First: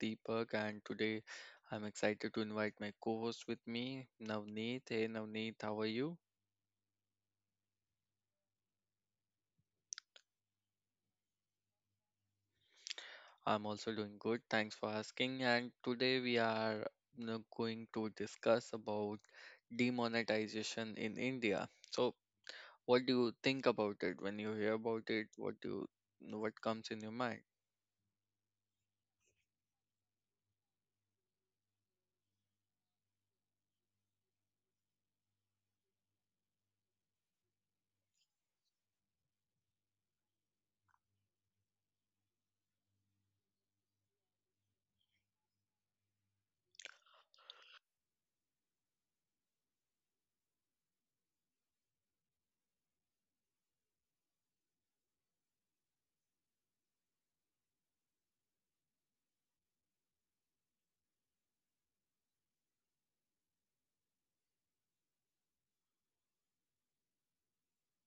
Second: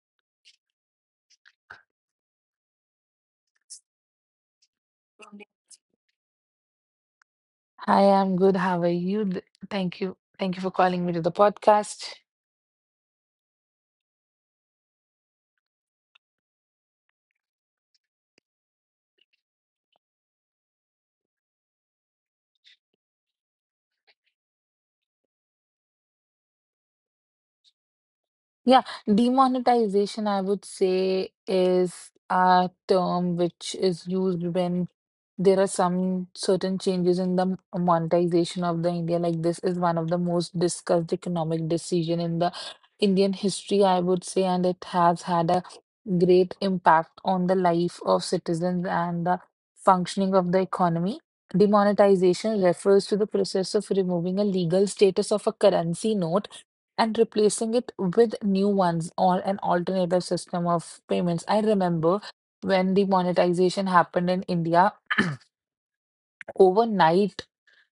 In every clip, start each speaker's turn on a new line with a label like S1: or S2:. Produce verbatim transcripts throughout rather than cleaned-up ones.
S1: Deepak and today I'm excited to invite my co-host with me, Navneet. Hey Navneet, how are you?
S2: Hi, I'm good. How are you? Th- Thank you. Thank you for calling me to the podcast.
S1: I'm also doing good. Thanks for asking. And today we are you know, going to discuss about demonetization in India. So, what do you think about it when you hear about it? What do you, what comes in your mind?
S2: Yeah, demonetization, I would say, is a term which is used when there are some certain changes in the m- monetization of the India. Like this is one of the most discussed economic decision in the Indian history, I would say, and it has had a great impact on the life of citizens and the functioning of the economy. Demonetization refers to the process of removing a legal status of a currency note and replacing it with new ones or an alternative system of payments. I remember when the monetization happened in India, overnight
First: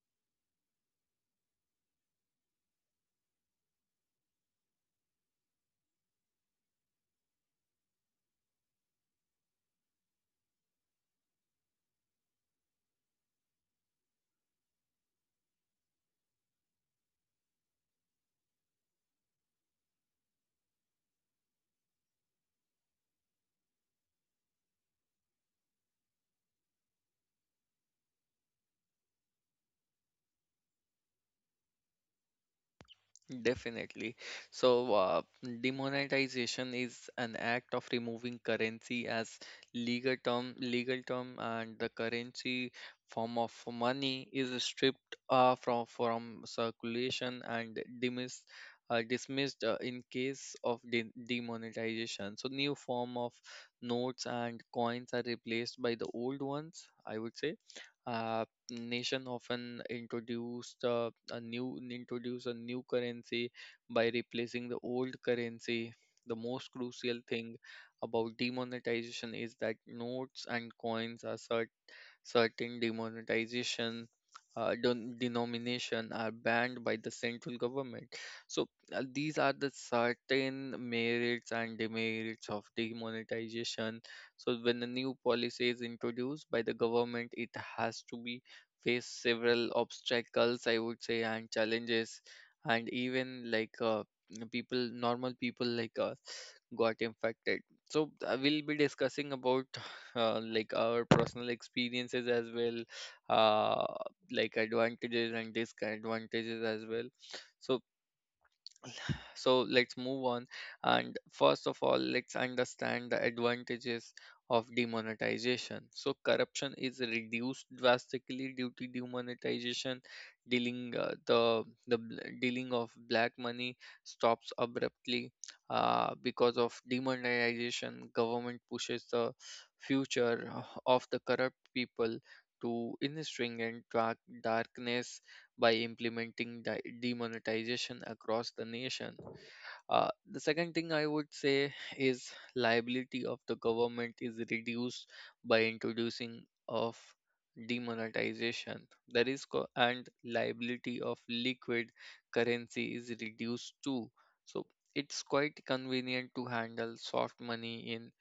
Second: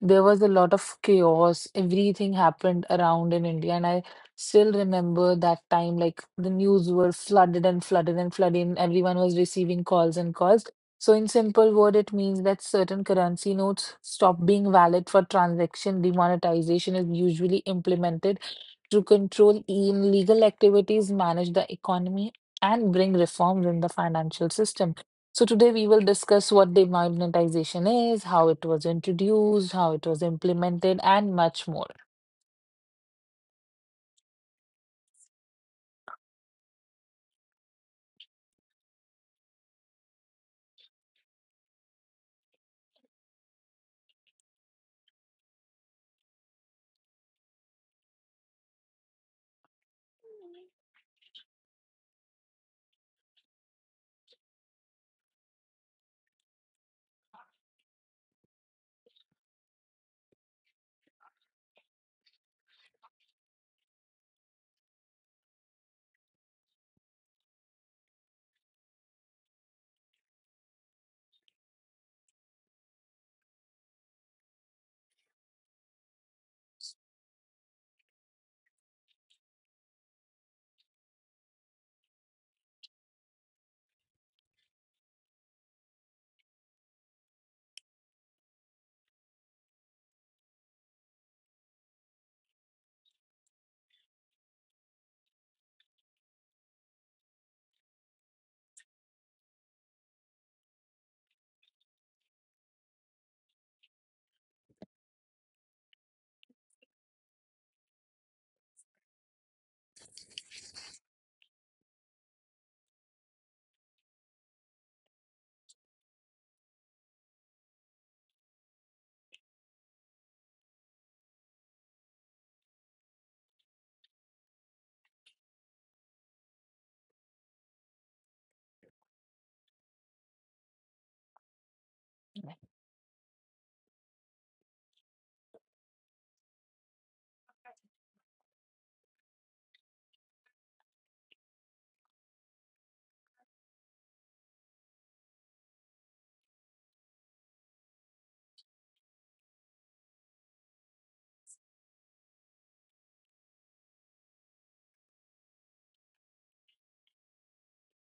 S2: there was a lot of chaos. Everything happened around in India, and I still remember that time like the news were flooded and flooded and flooded, and everyone was receiving calls and calls. So, in simple word, it means that certain currency notes stop being valid for transaction. Demonetization is usually implemented to control illegal activities, manage the economy, and bring reforms in the financial system. So, today we will discuss what demonetization is, how it was introduced, how it was implemented, and much more.
S1: Definitely. So, uh, demonetization is an act of removing currency as legal term, legal term, and the currency form of money is stripped uh, from from circulation and dismissed, uh, dismissed uh, in case of de- demonetization. So, new form of notes and coins are replaced by the old ones, I would say uh, nation often introduced uh, a new introduce a new currency by replacing the old currency. The most crucial thing about demonetization is that notes and coins are cer- certain demonetization uh, don- denomination are banned by the central government. So uh, these are the certain merits and demerits of demonetization. So when a new policy is introduced by the government, it has to be face several obstacles, I would say, and challenges, and even like uh, people, normal people like us, got infected. So I will be discussing about uh, like our personal experiences as well, uh, like advantages and disadvantages as well, so so let's move on and first of all let's understand the advantages of demonetization. So corruption is reduced drastically due to demonetization. Dealing uh, the the bl- Dealing of black money stops abruptly uh, because of demonetization. Government pushes the future of the corrupt people to industry and dark darkness by implementing di- demonetization across the nation. Uh, the second thing I would say is liability of the government is reduced by introducing of demonetization. That is, co- and liability of liquid currency is reduced too. So it's quite convenient to handle soft money in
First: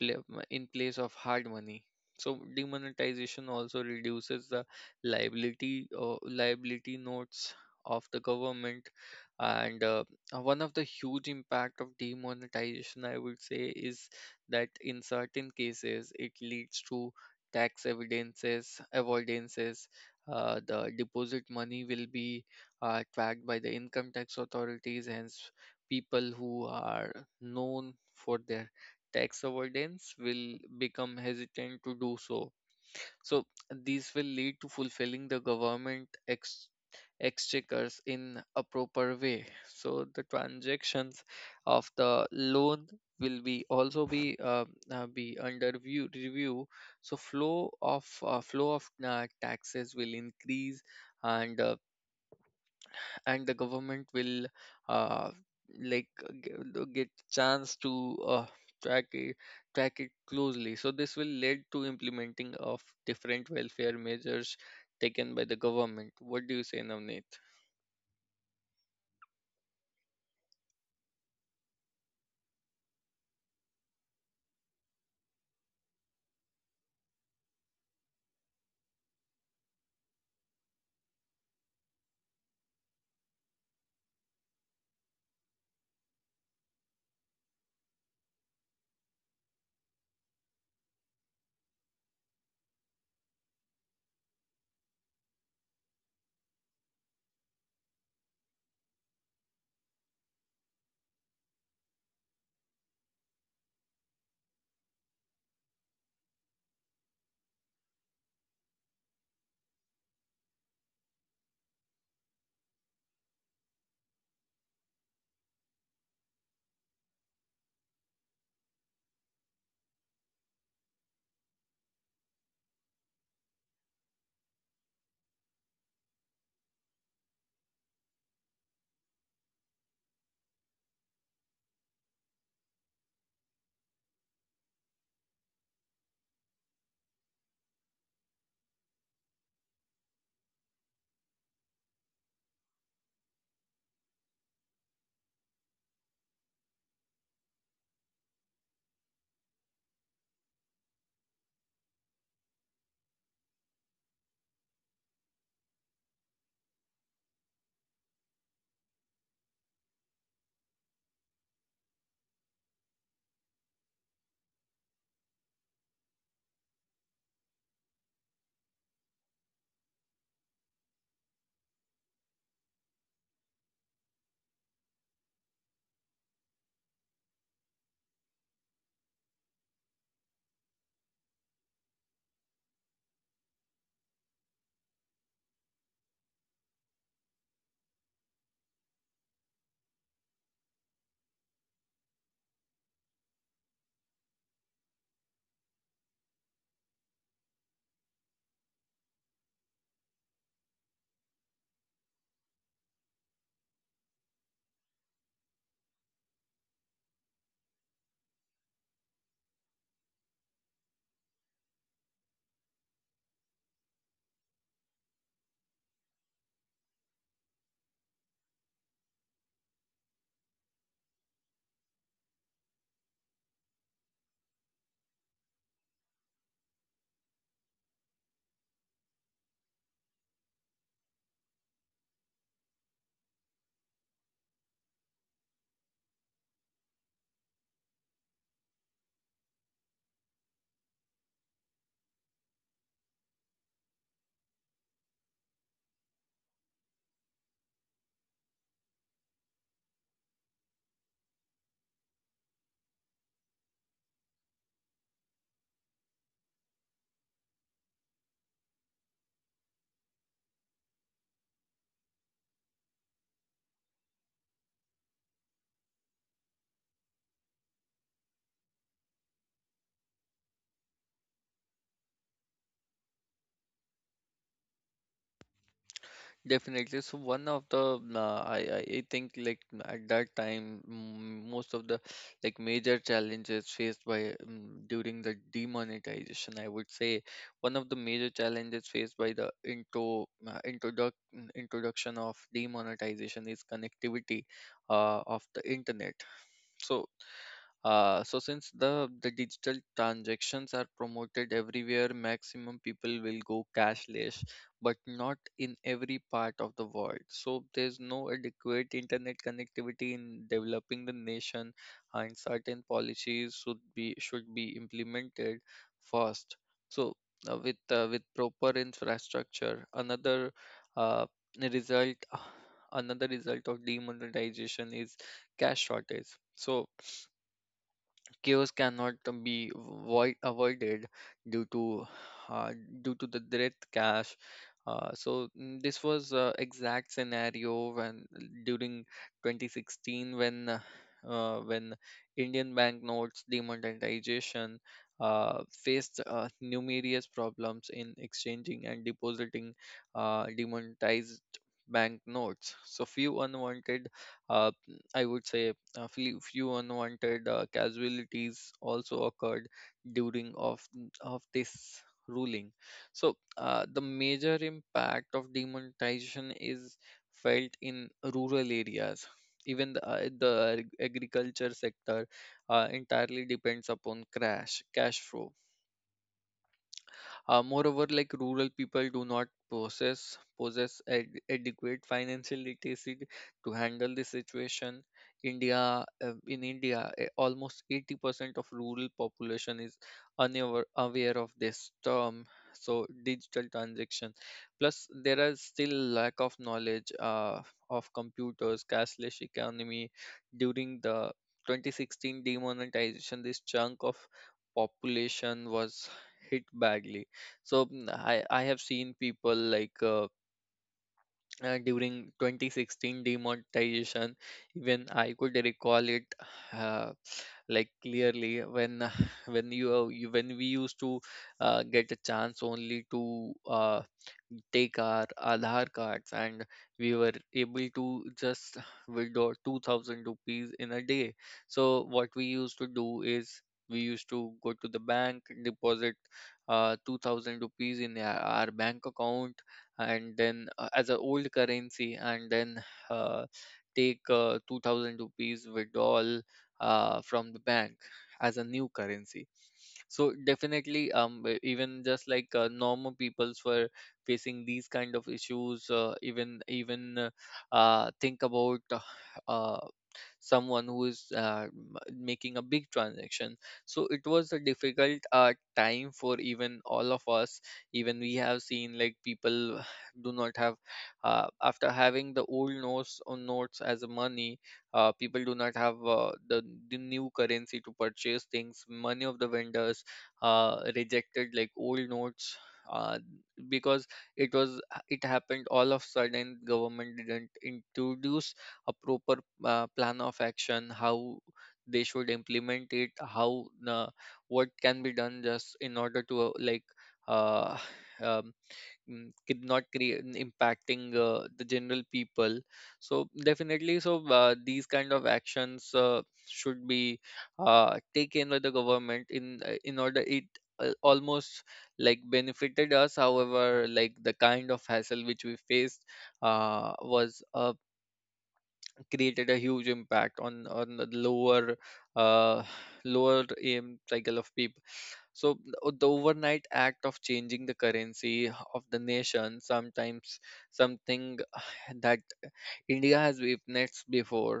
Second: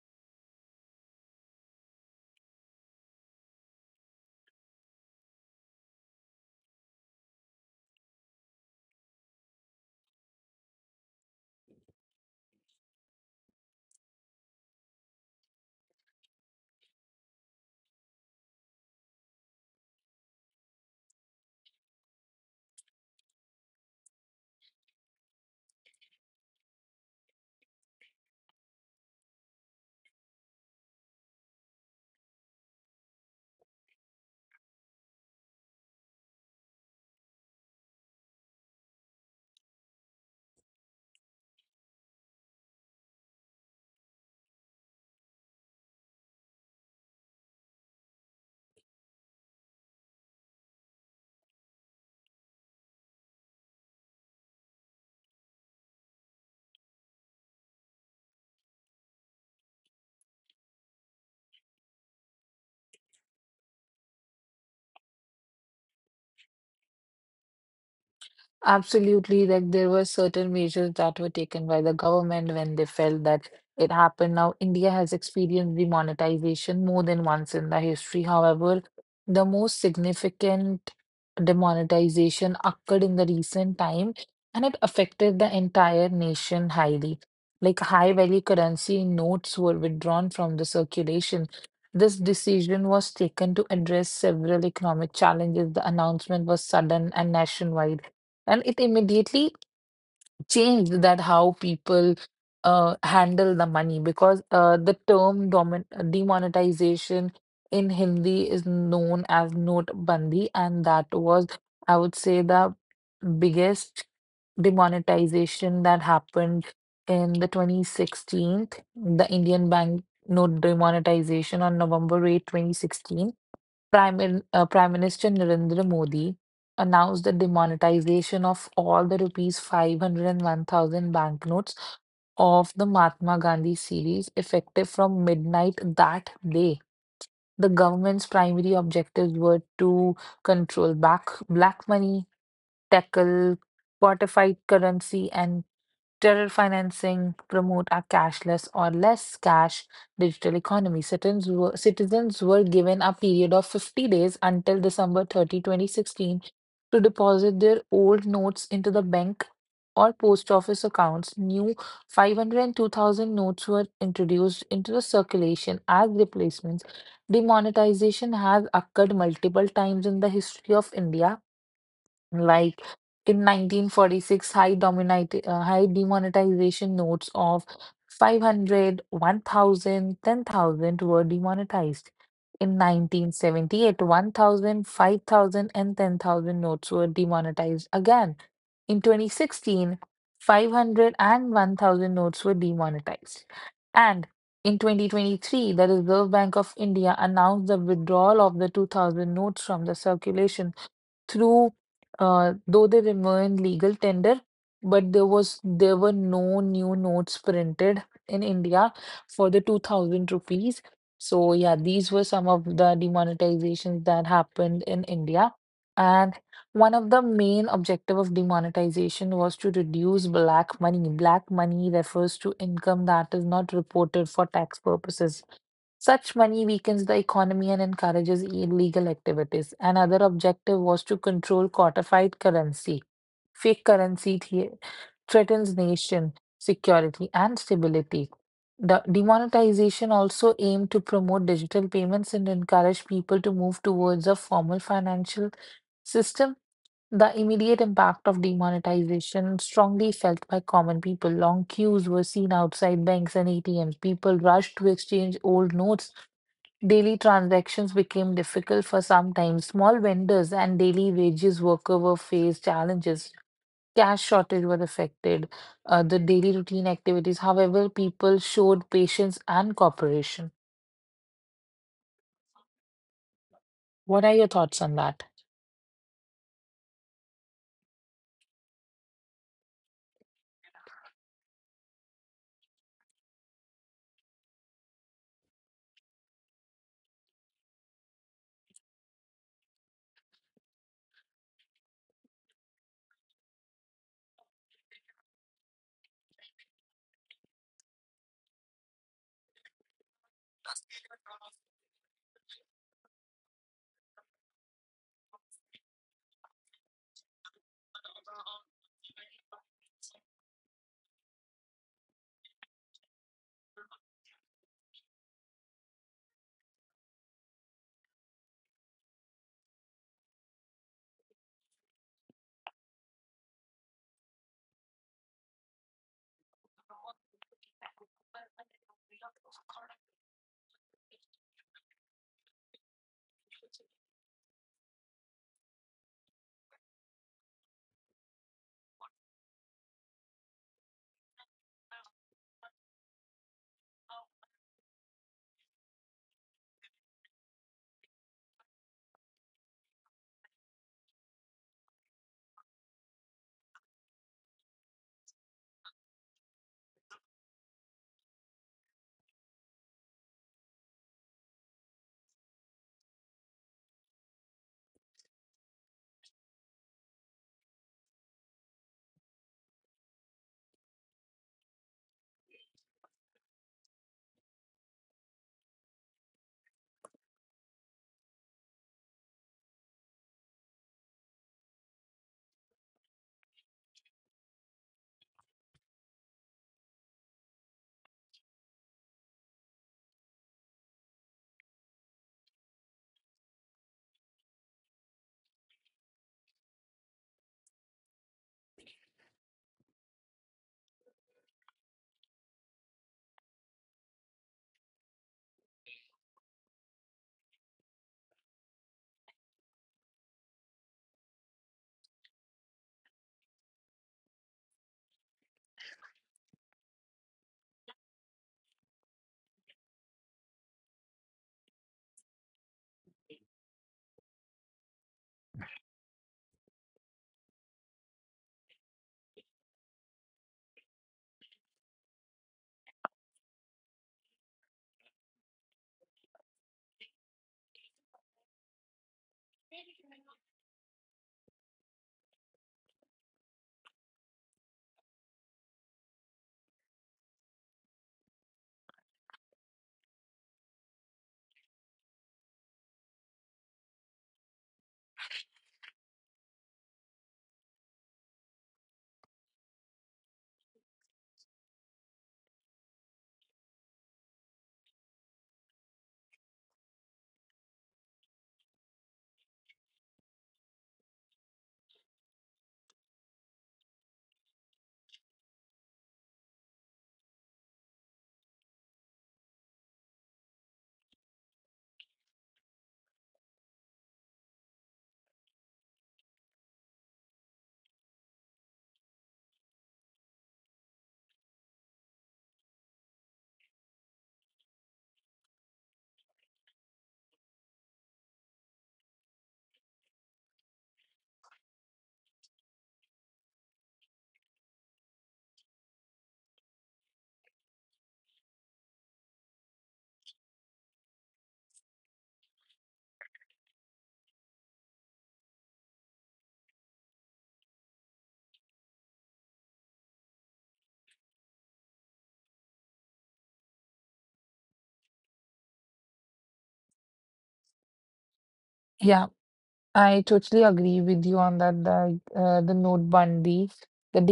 S1: pla- in place of hard money. So demonetization also reduces the liability or liability notes of the government. And uh, uh, One of the huge impact of demonetization I would say is that in certain cases it leads to tax evidences avoidances. Uh, the deposit money will be uh, tracked by the income tax authorities, hence people who are known for their tax avoidance will become hesitant to do so. So these will lead to fulfilling the government ex exchequers in a proper way. So the transactions of the loan will be also be uh, uh, be under view review. So flow of uh, flow of uh, taxes will increase and uh, and the government will uh, like uh, g- uh, get chance to uh, track it track it closely. So this will lead to implementing of different welfare measures taken by the government. What do you say, Navneet?
S2: Absolutely, like there were certain measures that were taken by the government when they felt that it happened. Now, India has experienced demonetization more than once in the history. However, the most significant demonetization occurred in the recent time, and it affected the entire nation highly. Like high value currency notes were withdrawn from the circulation. This decision was taken to address several economic challenges. The announcement was sudden and nationwide, and it immediately changed that how people uh, handle the money, because uh, the term domin- demonetization in Hindi is known as note bandi, and that was, I would say, the biggest demonetization that happened in the twenty sixteen. The Indian bank note demonetization on November eighth, twenty sixteen, Prime, Min- uh, Prime Minister Narendra Modi announced the demonetization of all the rupees five hundred and one thousand banknotes of the Mahatma Gandhi series, effective from midnight that day. The government's primary objectives were to control back black money, tackle fortified currency, and terror financing, promote a cashless or less cash digital economy. Citizens were, citizens were given a period of fifty days until December thirtieth, twenty sixteen to deposit their old notes into the bank or post office accounts. New five hundred and two thousand notes were introduced into the circulation as replacements. Demonetization has occurred multiple times in the history of India. Like in nineteen forty-six, high dominati- uh, high demonetization notes of five hundred, one thousand, ten thousand were demonetized. In nineteen seventy-eight, five thousand, and ten thousand notes were demonetized again. In twenty sixteen, five hundred and one thousand notes were demonetized. And in twenty twenty-three, the Reserve Bank of India announced the withdrawal of the two thousand notes from the circulation, through uh, though they remain legal tender. But there was there were no new notes printed in India for the two thousand rupees. So yeah, these were some of the demonetizations that happened in India. And one of the main objective of demonetization was to reduce black money. Black money refers to income that is not reported for tax purposes. Such money weakens the economy and encourages illegal activities. Another objective was to control codified currency. Fake currency the- threatens nation security and stability. The demonetization also aimed to promote digital payments and encourage people to move towards a formal financial system. The immediate impact of demonetization strongly felt by common people. Long queues were seen outside banks and A T Ms. People rushed to exchange old notes. Daily transactions became difficult for some time. Small vendors and daily wages worker were faced challenges. Cash shortage were affected. Uh, the daily routine activities, however, people showed patience and cooperation. What are your thoughts on that?
S1: Definitely. So one of the uh, I I I think like m- at that time, mm, most of the like major challenges faced by um, during the demonetization, I would say, one of the major challenges faced by the intro uh, introduc mm, introduction of demonetization is connectivity uh, of the internet. So uh, so since the, the digital transactions are promoted everywhere, maximum people will go cashless, but not in every part of the world. So there's no adequate internet connectivity in developing the nation, and certain policies should be should be implemented first. So uh, with uh, with proper infrastructure, another uh, result another result of demonetization is cash shortage. So chaos cannot be voi- avoided due to uh, due to the direct cash. Uh, so mm, this was uh, exact scenario when during twenty sixteen when uh, uh, when Indian banknotes demonetization uh, faced uh, numerous problems in exchanging and depositing uh, demonetized banknotes. So few unwanted, uh, I would say, a few, few unwanted uh, casualties also occurred during of of this ruling. So uh, the major impact of demonetization is felt in rural areas. Even the, uh, the agriculture sector uh, entirely depends upon crash cash flow. Uh, moreover, like rural people do not possess possess ad- adequate financial literacy to handle the situation. India, uh, in India, eh, almost eighty percent of rural population is unaware aware of this term. So digital transaction. Plus, there is still lack of knowledge uh, of computers, cashless economy. During the twenty sixteen demonetization, this chunk of population was hit badly. So mm, i i have seen people like uh, uh, during twenty sixteen demonetization, even I could recall it uh, like clearly when uh, when you, uh, you when we used to uh, get a chance only to uh, take our Aadhaar cards and we were able to just withdraw two thousand rupees in a day. So, what we used to do is we used to go to the bank, deposit uh, two thousand rupees in our our bank account, and then uh, as an old currency, and then uh, take uh, two thousand rupees withdrawal uh, from the bank as a new currency. So definitely, um e- even just like uh, normal peoples were facing these kind of issues. Uh, even even uh, uh, Think about uh, someone who is uh, m- making a big transaction. So it was a difficult uh, time for even all of us. Even we have seen like people do not have uh, after having the old notes on notes as a money, uh, people do not have uh, the, the new currency to purchase things. Many of the vendors uh, rejected like old notes uh, because it was, it happened all of sudden. Government didn't introduce a proper uh, plan of action how they should implement it, how uh, what can be done just in order to uh, like uh, um, mm, could not create mm, impacting uh, the general people. So definitely, so uh, these kind of actions uh, should be uh, taken by the government in uh, in order it uh, almost like benefited us, however, like the kind of hassle which we faced uh, was a created a huge impact on on the lower uh, lower um, cycle of people. So o- the overnight act of changing the currency of the
S2: Yeah.
S1: nation sometimes
S2: I totally
S1: something
S2: agree with you on that.
S1: that
S2: The uh, the
S1: India has
S2: Notbandi,
S1: witnessed
S2: the
S1: before,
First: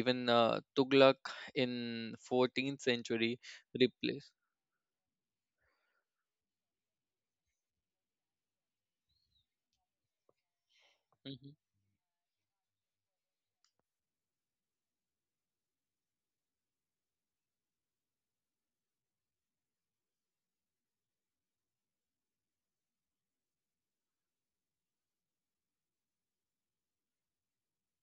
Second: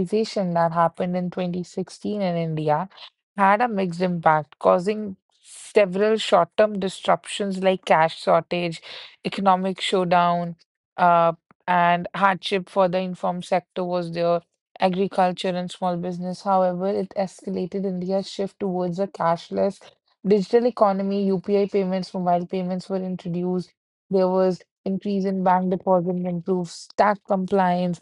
S1: even uh,
S2: that happened
S1: Tughlaq
S2: in
S1: in
S2: twenty sixteen in
S1: fourteenth
S2: India
S1: century
S2: had a mixed
S1: replaced.
S2: impact, causing several short-term disruptions like cash shortage, economic showdown, uh,
S1: Mm-hmm.
S2: and hardship for the informed sector was there, agriculture and small business. However, it escalated India's shift towards a cashless digital economy. U P I payments, mobile payments were introduced. There was increase in bank deposit, improves tax compliance,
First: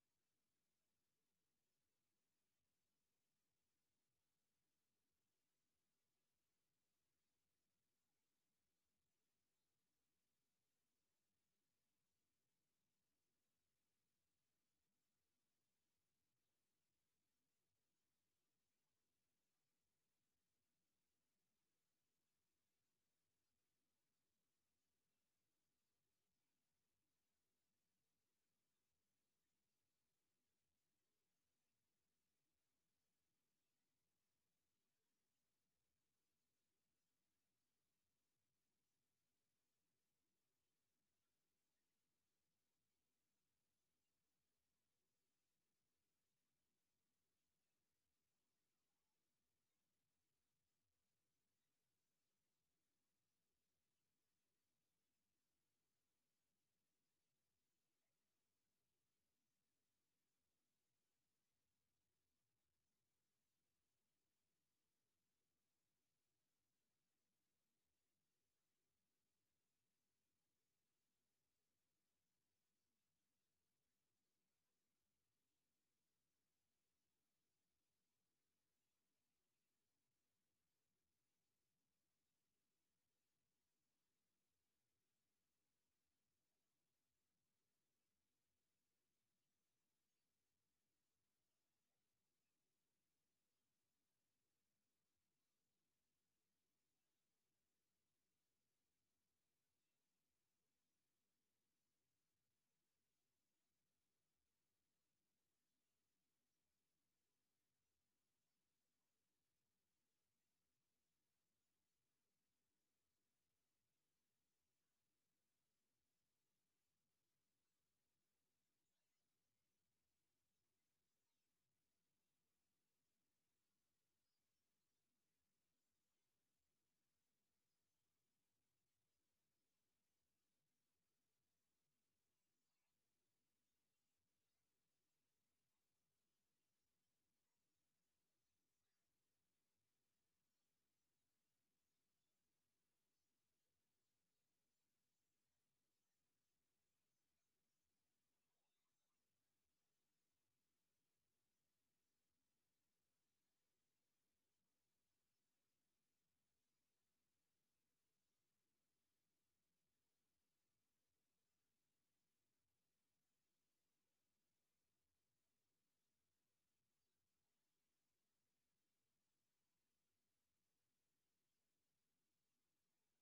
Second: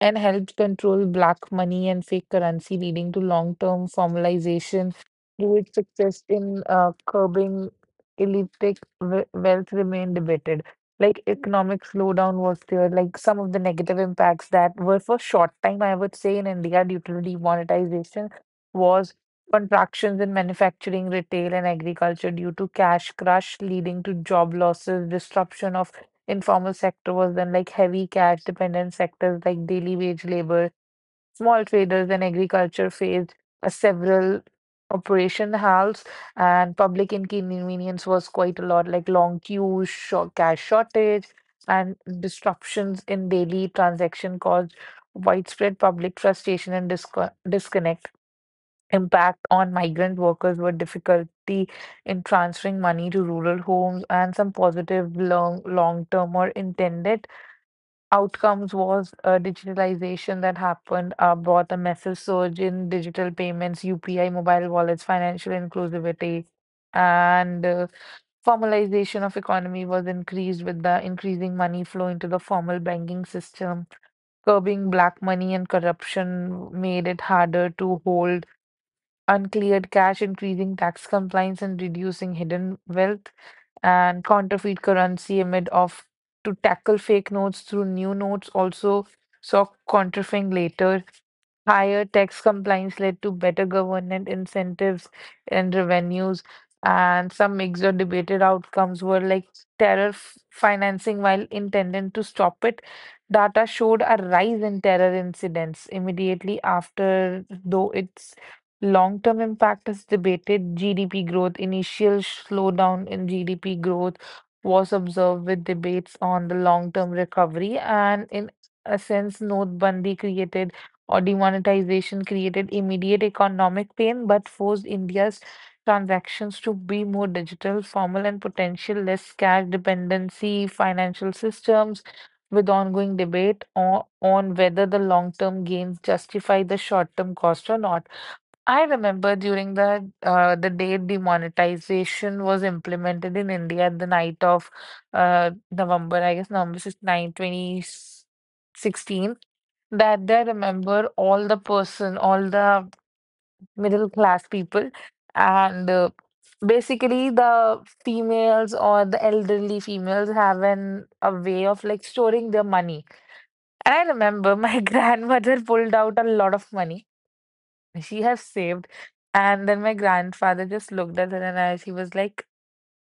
S2: and helps control black money and fake currency, leading to long term formalization. Do its success in uh, curbing illicit we- wealth remain debated. Like economic slowdown was there, like some of the negative impacts that were for short time, I would say, in India due to demonetization was contractions in manufacturing, retail, and agriculture due to cash crush, leading to job losses, disruption of informal sector was then, like heavy cash dependent sectors like daily wage labor, small traders and agriculture faced uh, several operation halts, and public inconvenience was quite a lot, like long queues, short cash shortage, and disruptions in daily transaction caused widespread public frustration and disco disconnect. Impact on migrant workers were difficulty in transferring money to rural homes, and some positive long long-term or intended outcomes was uh, digitalization that happened uh, brought a massive surge in digital payments, U P I, mobile wallets, financial inclusivity, and uh, formalization of economy was increased with the increasing money flow into the formal banking system, curbing black money and corruption made it harder to hold uncleared cash, increasing tax compliance and reducing hidden wealth, and counterfeit currency amid of to tackle fake notes through new notes also saw counterfeiting later. Higher tax compliance led to better government incentives and revenues, and some mixed or debated outcomes were like terror f- financing while intended to stop it. Data showed a rise in terror incidents immediately after, though it long-term impact is debated. G D P growth, initial slowdown in G D P growth was observed with debates on the long-term recovery, and in a sense, Notbandi created or demonetization created immediate economic pain, but forced India's transactions to be more digital, formal, and potential less cash dependency financial systems. With ongoing debate on, on whether the long-term gains justify the short-term cost or not. I remember during the uh, the day demonetization was implemented in India, the night of uh, November, I guess November 9, 2016, that day, I remember all the person, all the middle class people, and uh, basically the females or the elderly females have an a way of like storing their money. And I remember my grandmother pulled out a lot of money she have saved. And then my grandfather just looked at her and I, he was like,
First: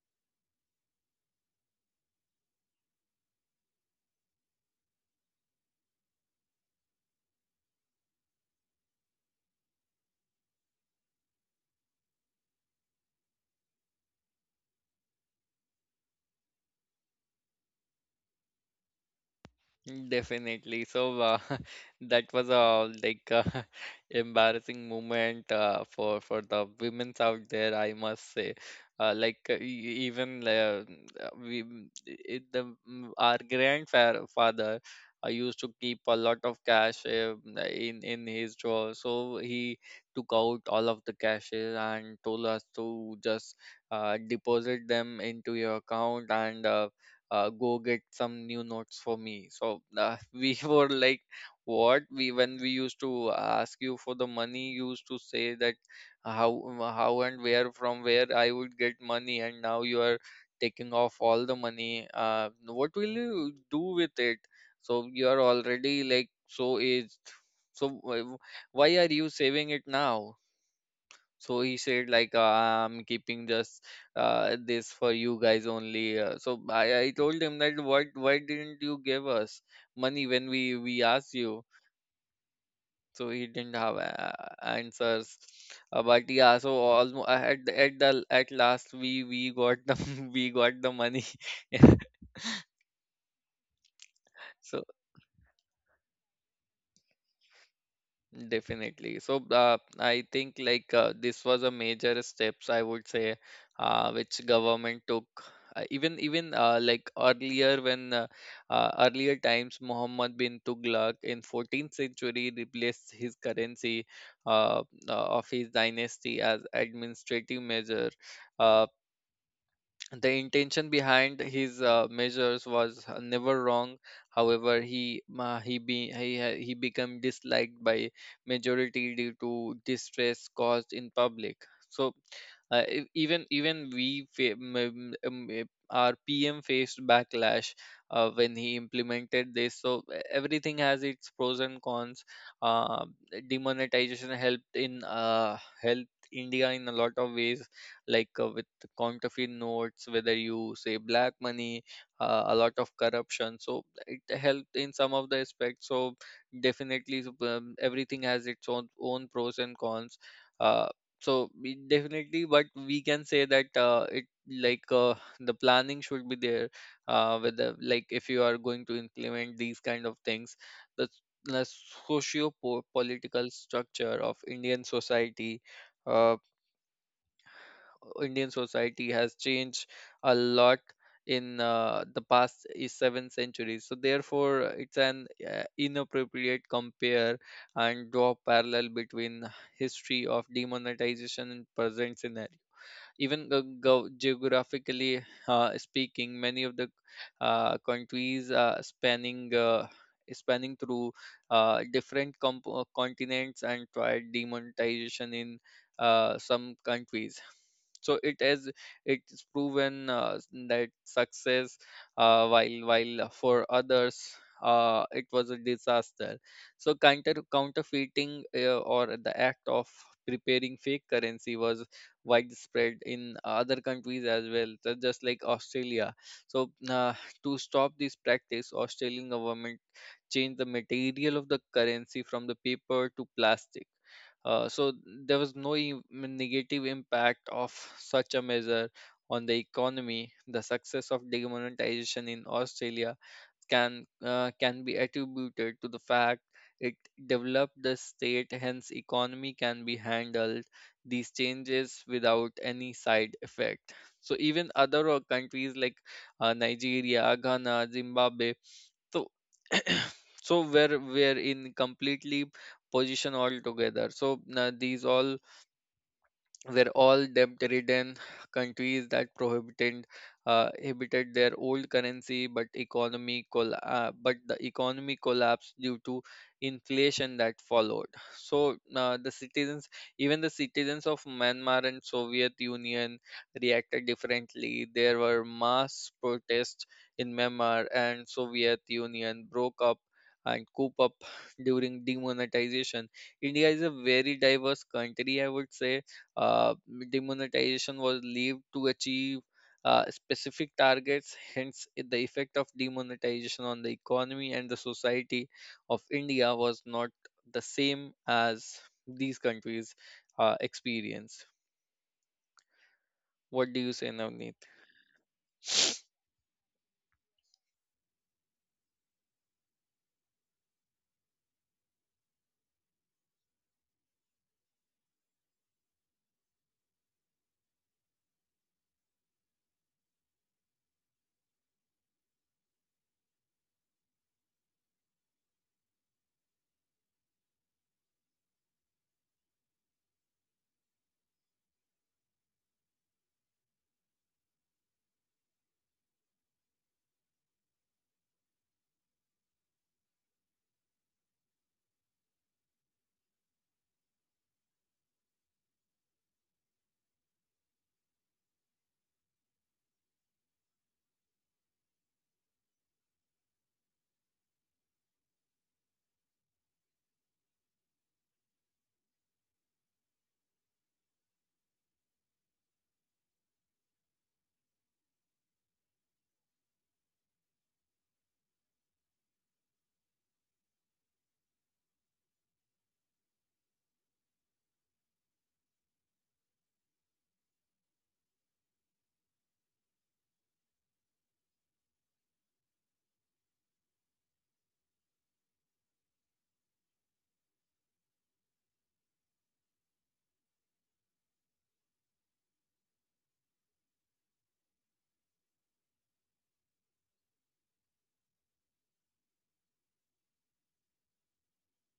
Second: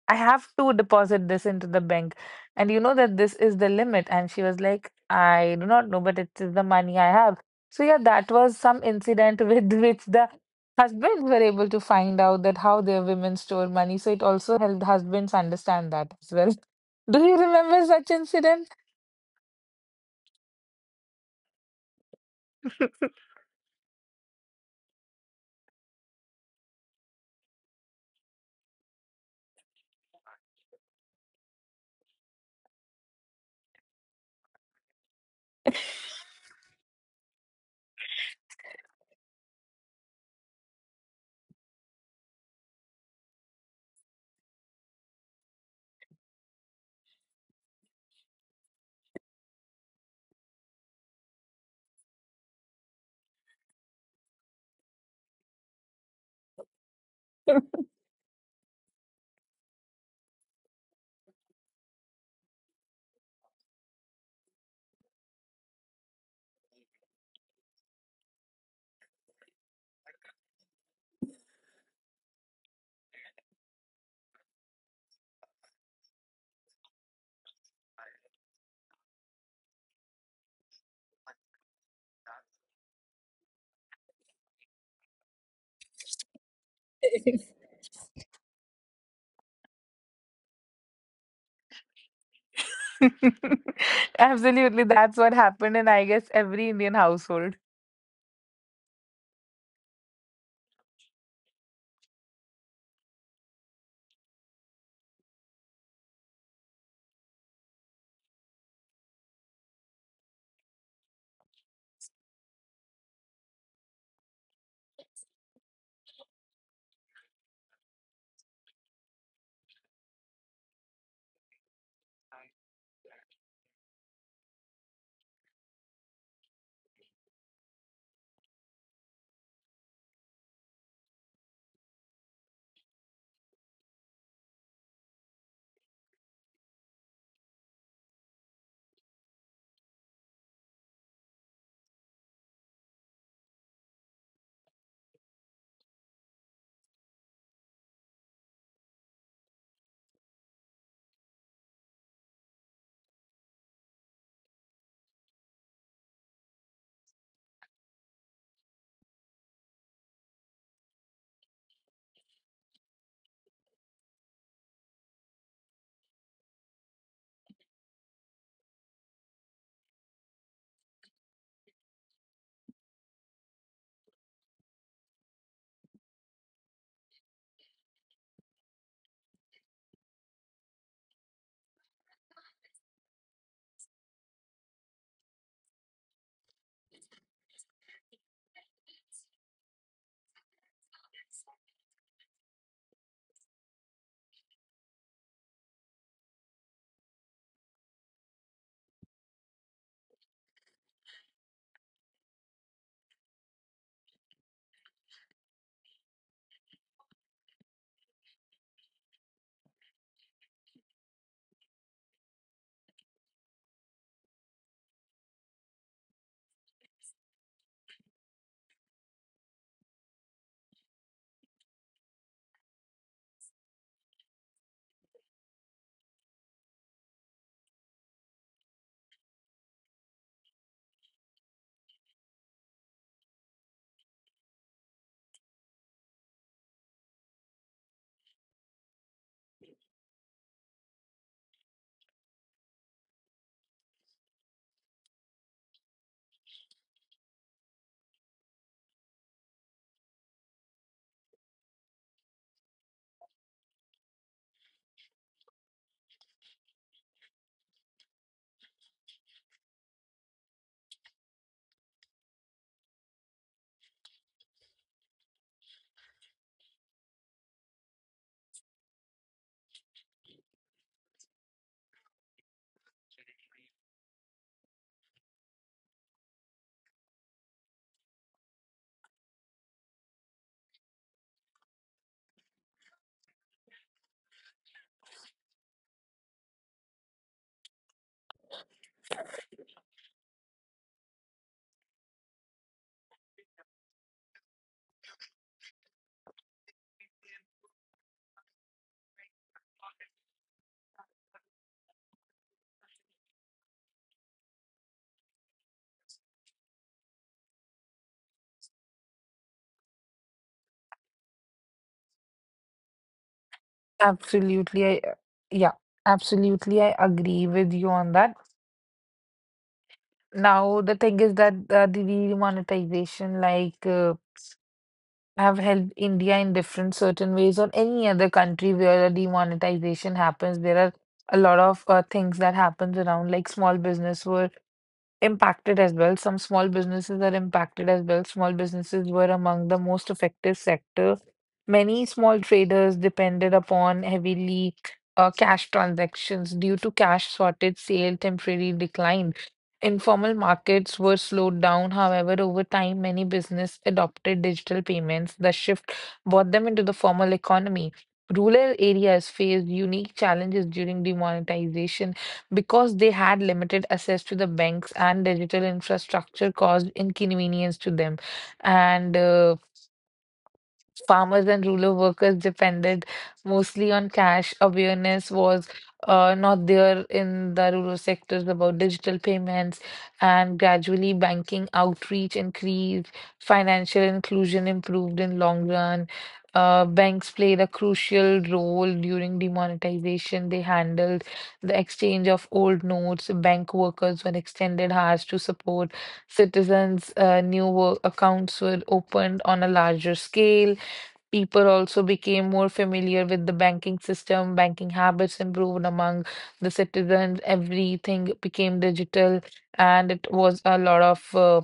S2: I have to deposit this into the bank. And you know that this is the limit. And she was like, I do not know, but it is the money I have. So yeah, that was some incident with which the husbands were able to find out that how their women store money. So it also helped husbands understand that as well. Do you remember such incident?
S1: Definitely. So uh, that was a like uh, embarrassing moment uh, for for the women's out there, I must say. Uh, like uh, e- even uh, We it, the mm, our grandfather uh, used to keep a lot of cash uh, in in his drawer. So he took out all of the cashes and told us to just uh, deposit them into your account and. Uh, uh, go get some new notes for me. So uh, we were like, what, we when we used to ask you for the money you used to say that how how and where, from where I would get money, and now you are taking off all the money. Uh, what will you do with it? So you are already like so aged, so wh- why are you saving it now? So he said like uh, I'm keeping just uh, this for you guys only. Uh, so I, I told him that what, why didn't you give us money when we we asked you. So he didn't have uh, answers. Uh, but yeah, so almost at the- at the at last we we got the we got the money. So.
S2: Absolutely, that's what happened in I guess every Indian household.
S1: Definitely. So uh, I think like uh, this was a major steps, I would say, uh, which government took. Uh, even even uh, Like earlier when uh, uh, earlier times Muhammad bin Tughlaq in fourteenth century replaced his currency uh, uh, of his dynasty as administrative measure. Uh, the intention behind his uh, measures was uh, never wrong. However, he ma he be he ha- he became disliked by majority due to distress caused in public. So uh, e- even even we fa- m- m- m- m- our P M faced backlash uh, when he implemented this. So e- everything has its pros and cons. Uh, Demonetization helped in uh, helped India in a lot of ways like uh, with counterfeit notes, whether you say black money, uh, a lot of corruption. So it helped in some of the aspects. So definitely, so, um, everything has its own own pros and cons. uh, so we definitely, but we can say that uh, it like uh, the planning should be there, uh, whether like if you are going to implement these kind of things, the the socio-political structure of Indian society, uh, Indian society has changed a lot in uh, the past i- seven centuries. So therefore, it's an uh, inappropriate compare and draw parallel between history of demonetization and present scenario, even the geo- geographically uh, speaking. Many of the uh, countries uh, spanning uh, spanning through uh, different comp- uh, continents and tried demonetization in uh, some countries, so it has, it's proven uh, that success, uh, while while for others uh, it was a disaster. So counter counterfeiting, uh, or the act of preparing fake currency, was widespread in other countries as well, so just like Australia. So uh, to stop this practice, Australian government changed the material of the currency from the paper to plastic. Uh, so there was no e- negative impact of such a measure on the economy. The success of demonetization in Australia can uh, can be attributed to the fact it developed the state, hence economy can be handled these changes without any side effect. So even other uh, countries like uh, Nigeria, Ghana, Zimbabwe, so so we're we're in completely position altogether. So uh, these all were all debt-ridden countries that prohibited uh, inhibited their old currency, but economy coll- uh, but the economy collapsed due to inflation that followed. So uh, the citizens, Even the citizens of Myanmar and Soviet Union reacted differently. There were mass protests in Myanmar, and Soviet Union broke up and coup up during demonetization. India is a very diverse country, I would say. uh, Demonetization was believed to achieve uh, specific targets, hence, i- the effect of demonetization on the economy and the society of India was not the same as these countries uh, experience. What do you say, Navneet?
S2: Absolutely, I uh, yeah, absolutely, I agree with you on that. Now, the thing is that uh, the demonetization, like, uh, have helped India in different certain ways, or any other country where a demonetization happens. There are a lot of uh, things that happens around, like small business were impacted as well. Some small businesses are impacted as well. Small businesses were among the most affected sector. Many small traders depended upon heavily uh, cash transactions due to cash shortage, sale temporarily declined. Informal markets were slowed down. However, over time, many business adopted digital payments. The shift brought them into the formal economy. Rural areas faced unique challenges during demonetization because they had limited access to the banks and digital infrastructure caused inconvenience to them, and uh, farmers and rural workers depended mostly on cash. Awareness was uh, not there in the rural sectors about digital payments, and gradually banking outreach increased, financial inclusion improved in long run. Uh, banks played a crucial role during demonetization. They handled the exchange of old notes. Bank workers were extended hours to support citizens. Uh, new work accounts were opened on a larger scale. People also became more familiar with the banking system, banking habits improved among the citizens, everything became digital, and it was a lot of uh,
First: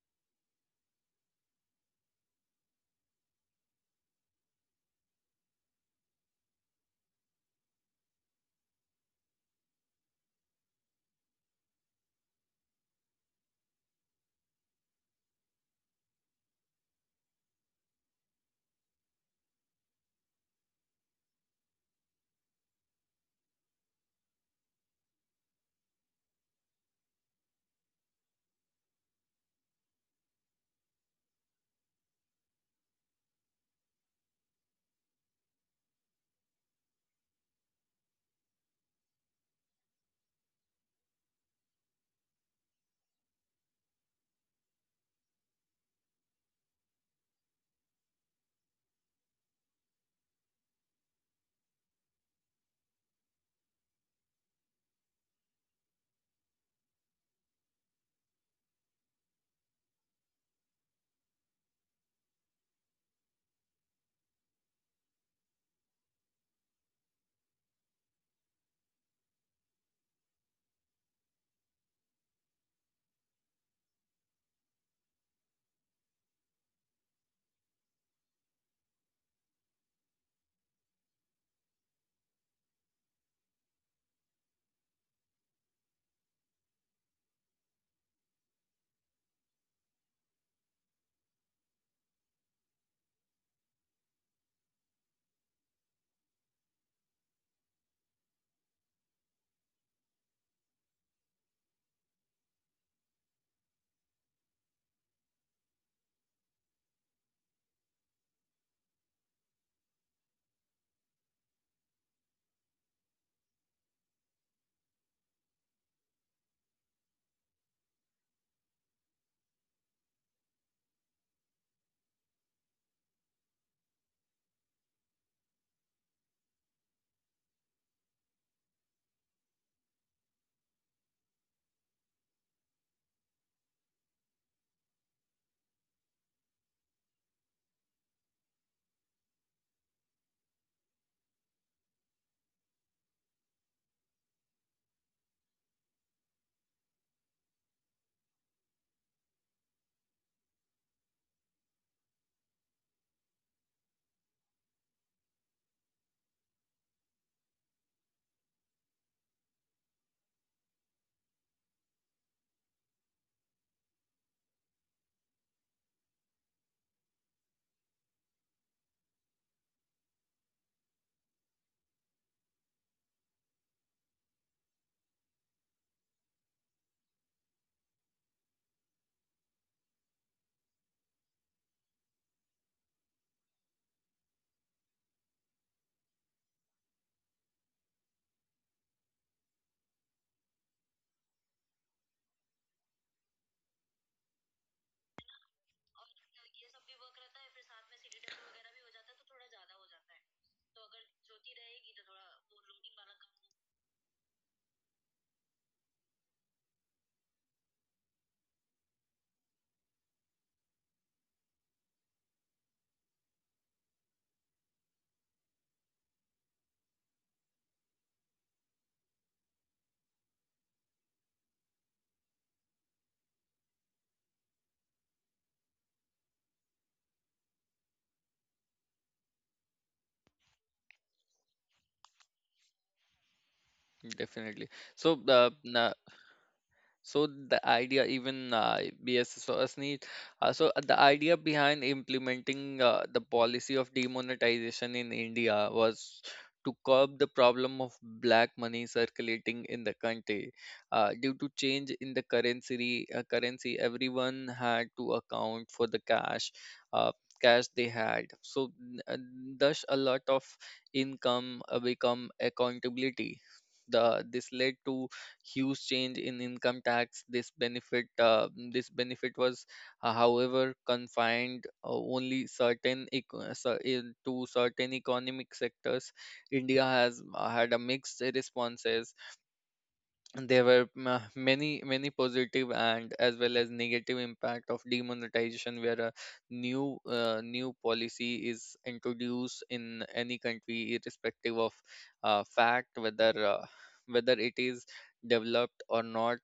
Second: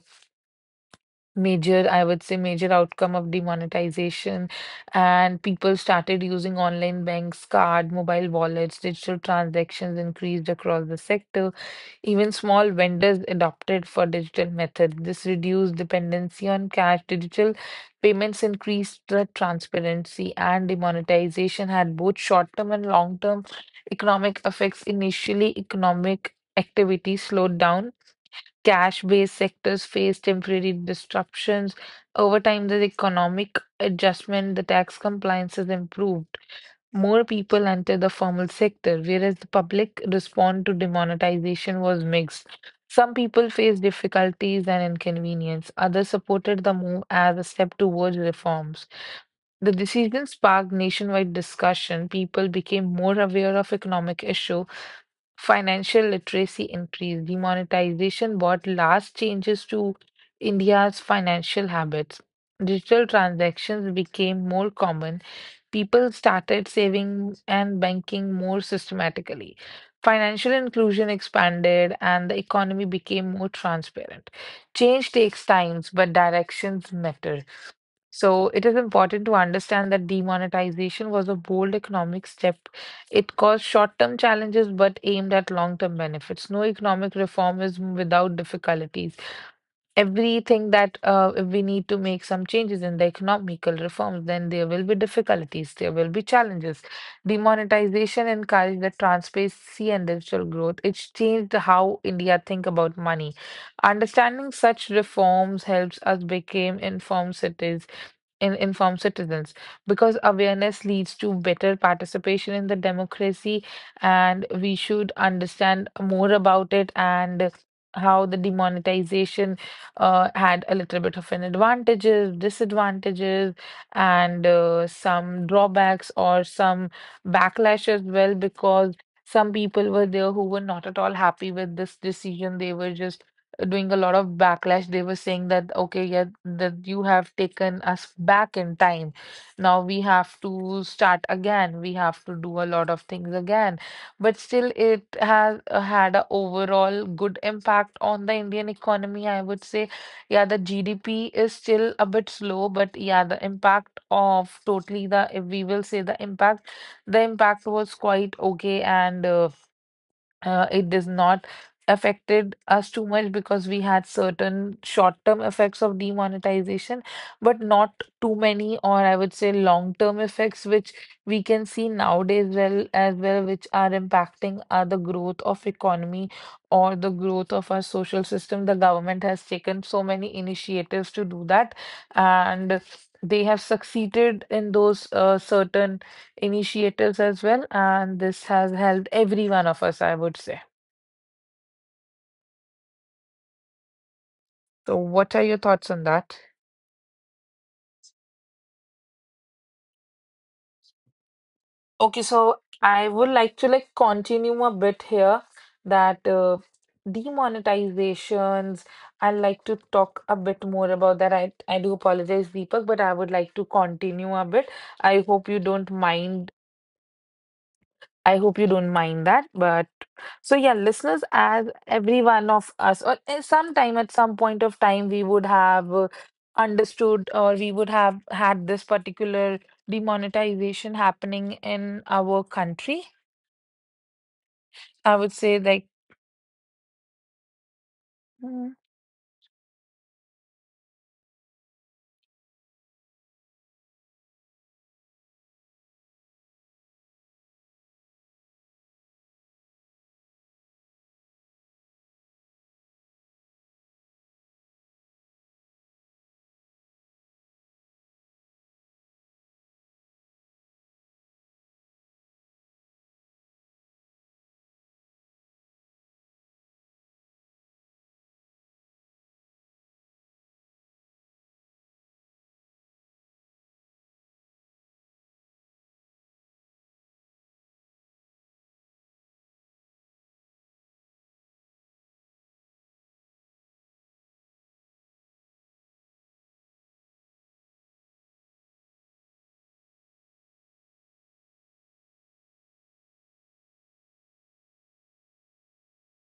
S2: major, I would say, major outcome of demonetization. And people started using online banks, card, mobile wallets, digital transactions increased across the sector. Even small vendors adopted for digital methods. This reduced dependency on cash. Digital payments increased the transparency, and demonetization had both short-term and long-term economic effects. Initially, economic activity slowed down. Cash-based sectors faced temporary disruptions. Over time, the economic adjustment, the tax compliances improved. More people entered the formal sector, whereas the public response to demonetization was mixed. Some people faced difficulties and inconvenience, others supported the move as a step towards reforms. The decision sparked nationwide discussion. People became more aware of economic issue, financial literacy increased. Demonetization brought large changes to India's financial habits. Digital transactions became more common, people started saving and banking more systematically. Financial inclusion expanded and the economy became more transparent. Change takes times, but directions matter. So it is important to understand that demonetization was a bold economic step. It caused short-term challenges but aimed at long-term benefits. No economic reform is without difficulties, everything that uh, if we need to make some changes in the economical reforms, then there will be difficulties, there will be challenges. Demonetization encouraged the transparency and digital growth. It's changed how India think about money. Understanding such reforms helps us become informed citizens, in informed citizens, because awareness leads to better participation in the democracy, and we should understand more about it and how the demonetization uh, had a little bit of an advantages disadvantages, and uh, some drawbacks or some backlash as well, because some people were there who were not at all happy with this decision. They were just doing a lot of backlash. They were saying that, okay, yeah, that you have taken us back in time. Now we have to start again. We have to do a lot of things again. But still, it has uh, had a overall good impact on the Indian economy. I would say, yeah, the G D P is still a bit slow, but yeah, the impact of totally the, if we will say the impact, the impact was quite okay and. Uh, uh, it does not affected us too much because we had certain short-term effects of demonetization, but not too many, or I would say long-term effects, which we can see nowadays well as well, which are impacting uh, the growth of economy or the growth of our social system. The government has taken so many initiatives to do that, and they have succeeded in those uh, certain initiatives as well, and this has helped every one of us, I would say. So, what are your thoughts on that? Okay, so I would like to like continue a bit here that uh, demonetizations. I'd like to talk a bit more about that. I I do apologize, Deepak, but I would like to continue a bit. I hope you don't mind. I hope you don't mind that, but so yeah, listeners, as every one of us, or at some time, at some point of time, we would have uh, understood, or we would have had this particular demonetization happening in our country.
S1: Definitely. So,
S2: I
S1: uh,
S2: would say like,
S1: So the idea, even uh,
S2: mm,
S1: B S S O S need. Uh, so the idea behind implementing uh, the policy of demonetization in India was to curb the problem of black money circulating in the country. Uh, due to change in the currency, uh, currency, everyone had to account for the cash. Uh, Cash they had, so uh, thus a lot of income uh, become accountability. The this led to huge change in income tax. This benefit, uh, this benefit was, uh, however, confined uh, only certain eco- uh, cer- in- to certain economic sectors. India has uh, had a mixed responses. There were ma- many many positive and as well as negative impact of demonetization. Where a new uh, new policy is introduced in any country, irrespective of uh, fact whether uh, whether it is developed or not,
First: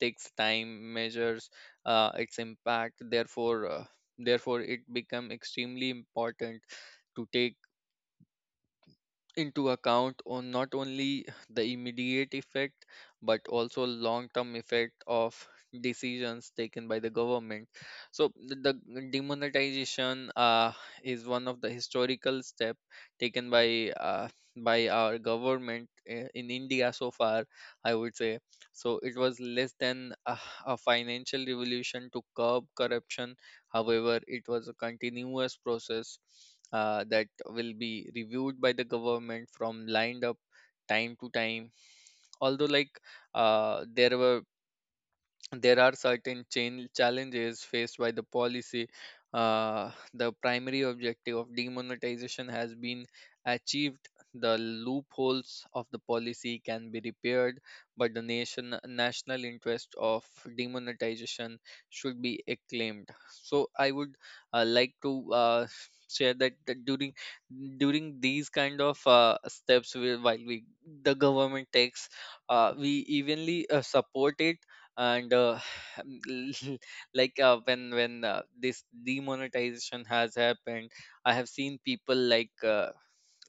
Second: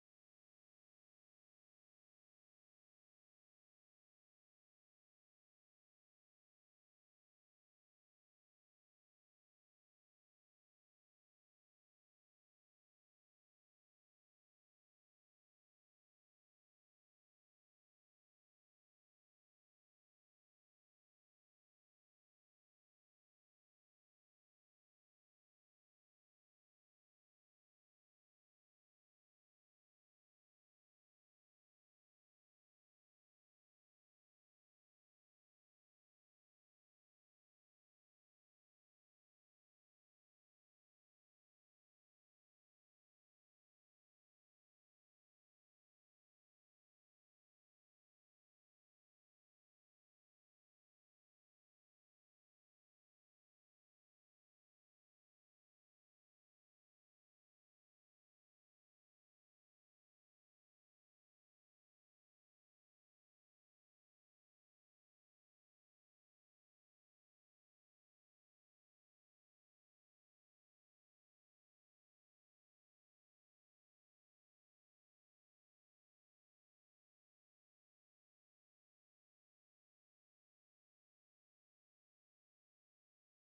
S1: takes time measures uh, its impact. Therefore uh, therefore it become extremely important to take into account on not only the immediate effect, but also long term effect of decisions taken by the government. So the, the demonetization uh, is one of the historical step taken by uh, by our government i- in India so far, I would say. So it was less than a, a financial revolution to curb corruption. However, it was a continuous process uh, that will be reviewed by the government from lined up time to time. Although, like, uh, there were there are certain chain challenges faced by the policy. Uh, the primary objective of demonetization has been achieved. The loopholes of the policy can be repaired, but the nation national interest of demonetization should be acclaimed. So I would, uh, like to, uh, share that, that during during these kind of uh, steps, we, while we the government takes, uh, we evenly uh, support it. And uh, like, uh, when when uh, this demonetization has happened, I have seen people like, uh,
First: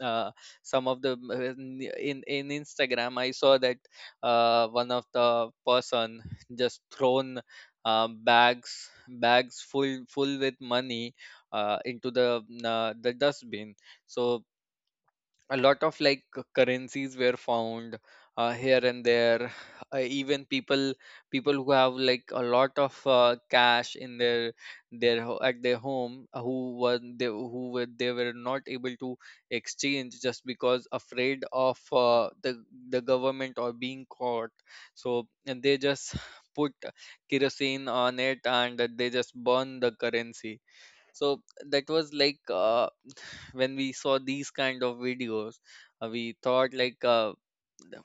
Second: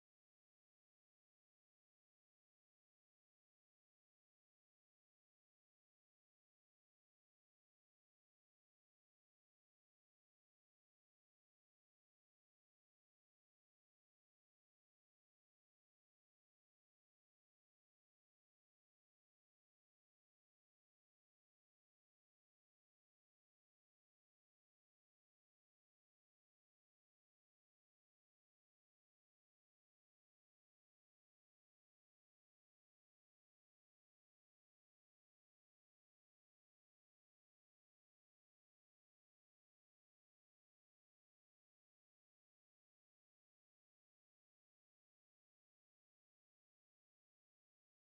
S1: uh, some of the, in in Instagram, I saw that uh, one of the person just thrown uh, bags bags full full with money uh, into the uh, the dustbin. So a lot of like c- currencies were found uh, here and there. Uh, even people, people who have like a lot of uh, cash in their their ho- at their home, uh, who were they who were they were not able to exchange, just because afraid of uh, the the government or being caught. So, and they just put kerosene on it, and they just burn the currency. So that was like, uh, when we saw these kind of videos, uh, we thought like, uh,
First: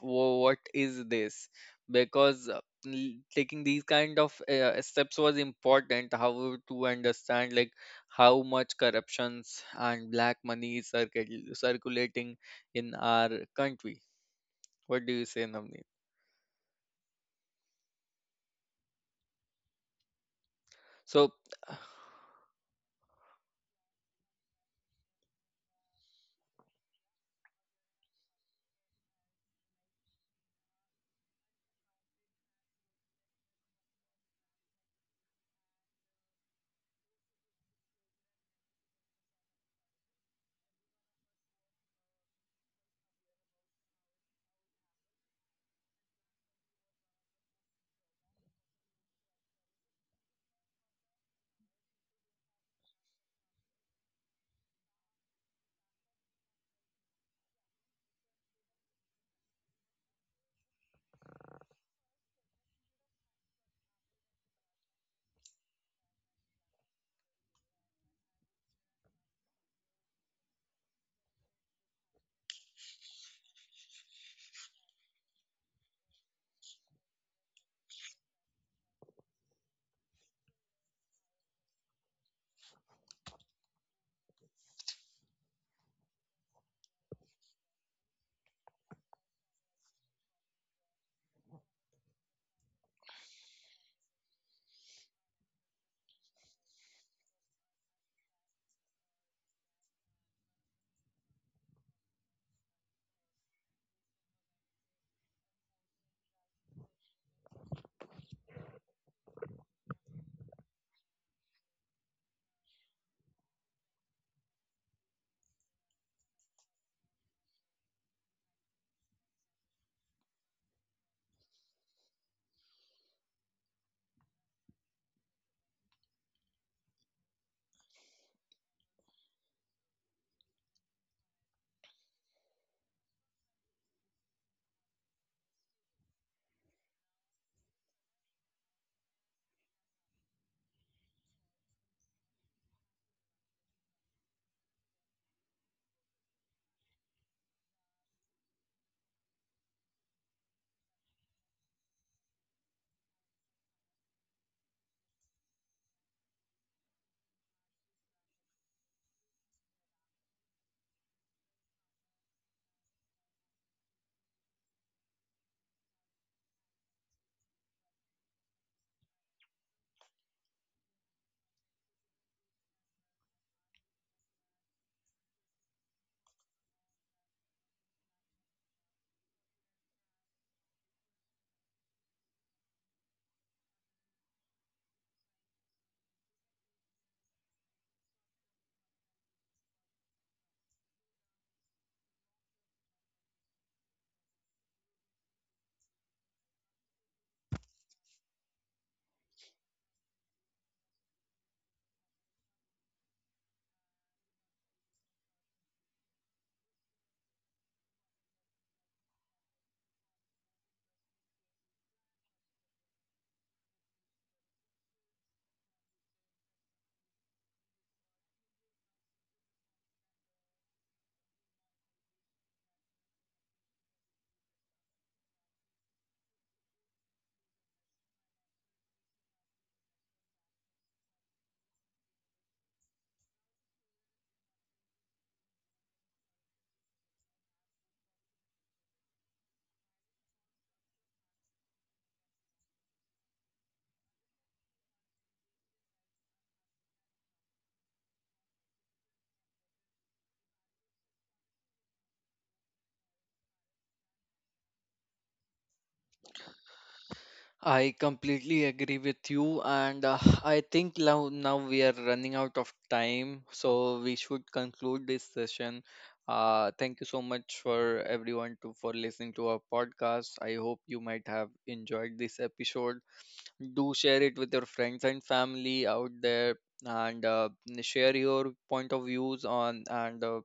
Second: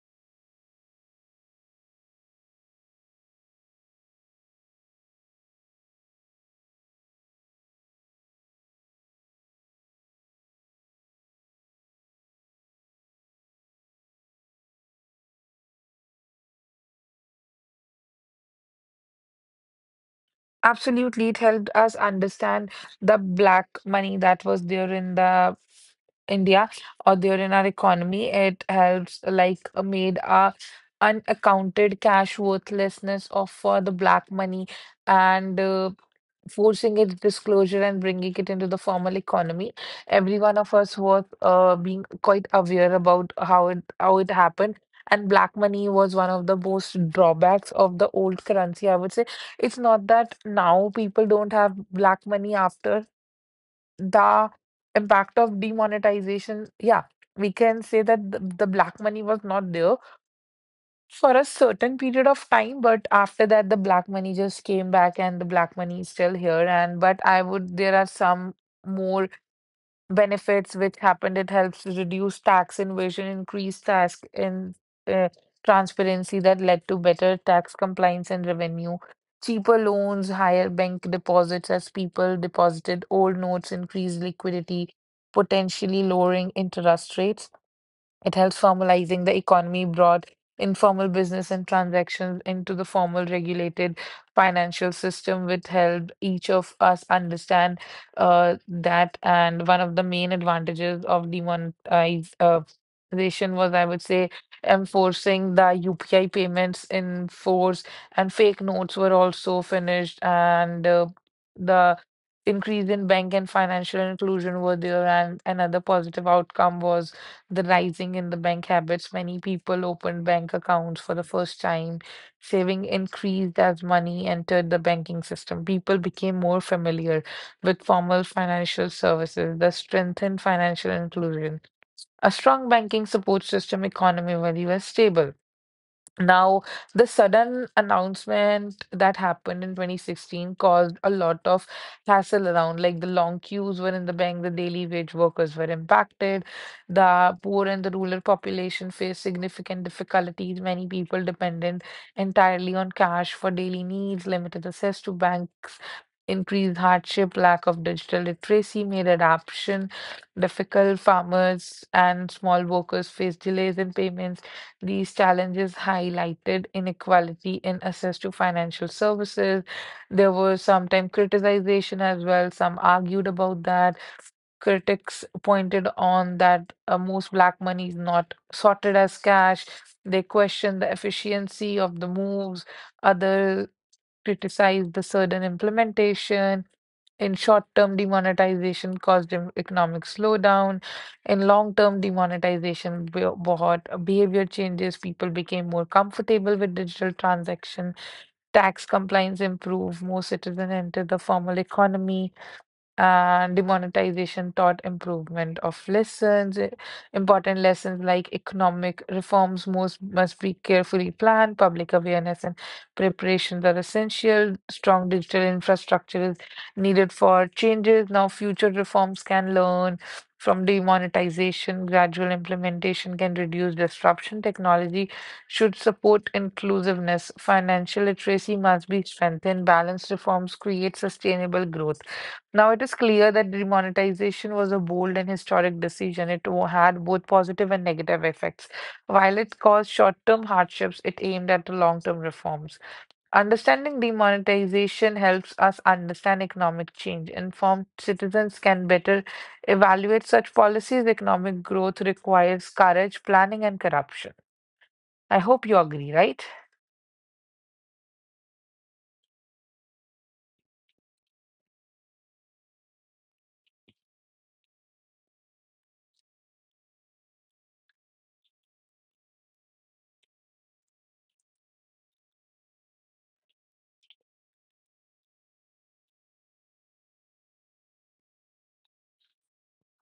S1: "Wha- What is this? Because uh, l- taking these kind of uh, steps was important. How to understand like how much corruptions and black money is circul- circulating in our country? What do you say, Namni?
S2: absolutely
S1: So
S2: it helped us understand the black money that was there in the India, or there in our economy. It helps like uh, made our unaccounted cash worthlessness of uh, the black money, and uh, forcing its disclosure and bringing it into the formal economy. Every one of us was uh, being quite aware about how it how it happened. And black money was one of the most drawbacks of the old currency. I would say it's not that now people don't have black money after the impact of demonetization. Yeah, we can say that the, the black money was not there for a certain period of time, but after that, the black money just came back and the black money is still here. And but I would, there are some more benefits which happened. It helps reduce tax invasion, increase tax in uh, transparency that led to better tax compliance and revenue, cheaper loans, higher bank deposits as people deposited old notes, increased liquidity, potentially lowering interest rates. It helps formalizing the economy, brought informal business and transactions into the formal regulated financial system, which helped each of us understand uh, that. And one of the main advantages of demonetization was, I would say, enforcing the U P I payments in force, and fake notes were also finished, and uh, the increase in bank and financial inclusion were there, and another positive outcome was the rising in the bank habits. Many people opened bank accounts for the first time. Saving increased as money entered the banking system. People became more familiar with formal financial services, thus strengthened financial inclusion. A strong banking support system economy when you are stable. Now, the sudden announcement that happened in two thousand sixteen caused a lot of hassle around. Like the long queues were in the bank, the daily wage workers were impacted, the poor and the rural population faced significant difficulties. Many people dependent entirely on cash for daily needs, limited access to bank increased hardship, lack of digital literacy made adoption difficult. Farmers and small workers face delays in payments. These challenges highlighted inequality in access to financial services. There was sometimes criticization as well. Some argued about that. Critics pointed on that, uh, most black money is not sorted as cash. They questioned the efficiency of the moves. Others criticized the sudden implementation. In short-term, demonetization caused an economic slowdown. In long-term, demonetization bro- brought behavior changes. People became more comfortable with digital transaction. Tax compliance improved. More citizens entered the formal economy, and demonetization taught improvement of lessons, i- important lessons like economic reforms most must be carefully planned, public awareness and preparations are essential, strong digital infrastructure is needed for changes. Now future reforms can learn from demonetization, gradual implementation can reduce disruption. Technology should support inclusiveness. Financial literacy must be strengthened. Balanced reforms create sustainable growth. Now, it is clear that demonetization was a bold and historic decision. It wo- had both positive and negative effects. While it caused short-term hardships, it aimed at the long-term reforms. Understanding demonetization helps us understand economic change. Informed citizens can better evaluate such policies. Economic growth requires courage, planning, and corruption. I hope you agree, right?
S1: I completely agree with you, and uh, I think now, now we are running out of time, so we should conclude this session. Uh, thank you so much for everyone to for listening to our podcast. I hope you might have enjoyed this episode. Do share it with your friends and family out there, and uh, n- share your point of views on, and uh,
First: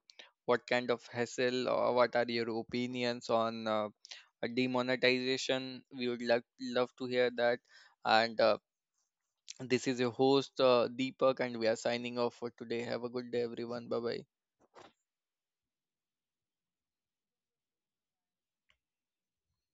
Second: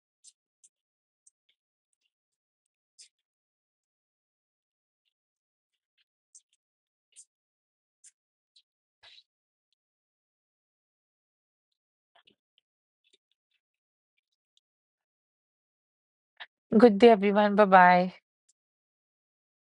S1: what kind of hassle or what are your opinions on uh, a demonetization. We would like love to hear that. And uh, this is your host, uh, Deepak, and we are signing off for today. Have a good day, everyone. Bye bye.
S2: Good day, everyone. Bye-bye.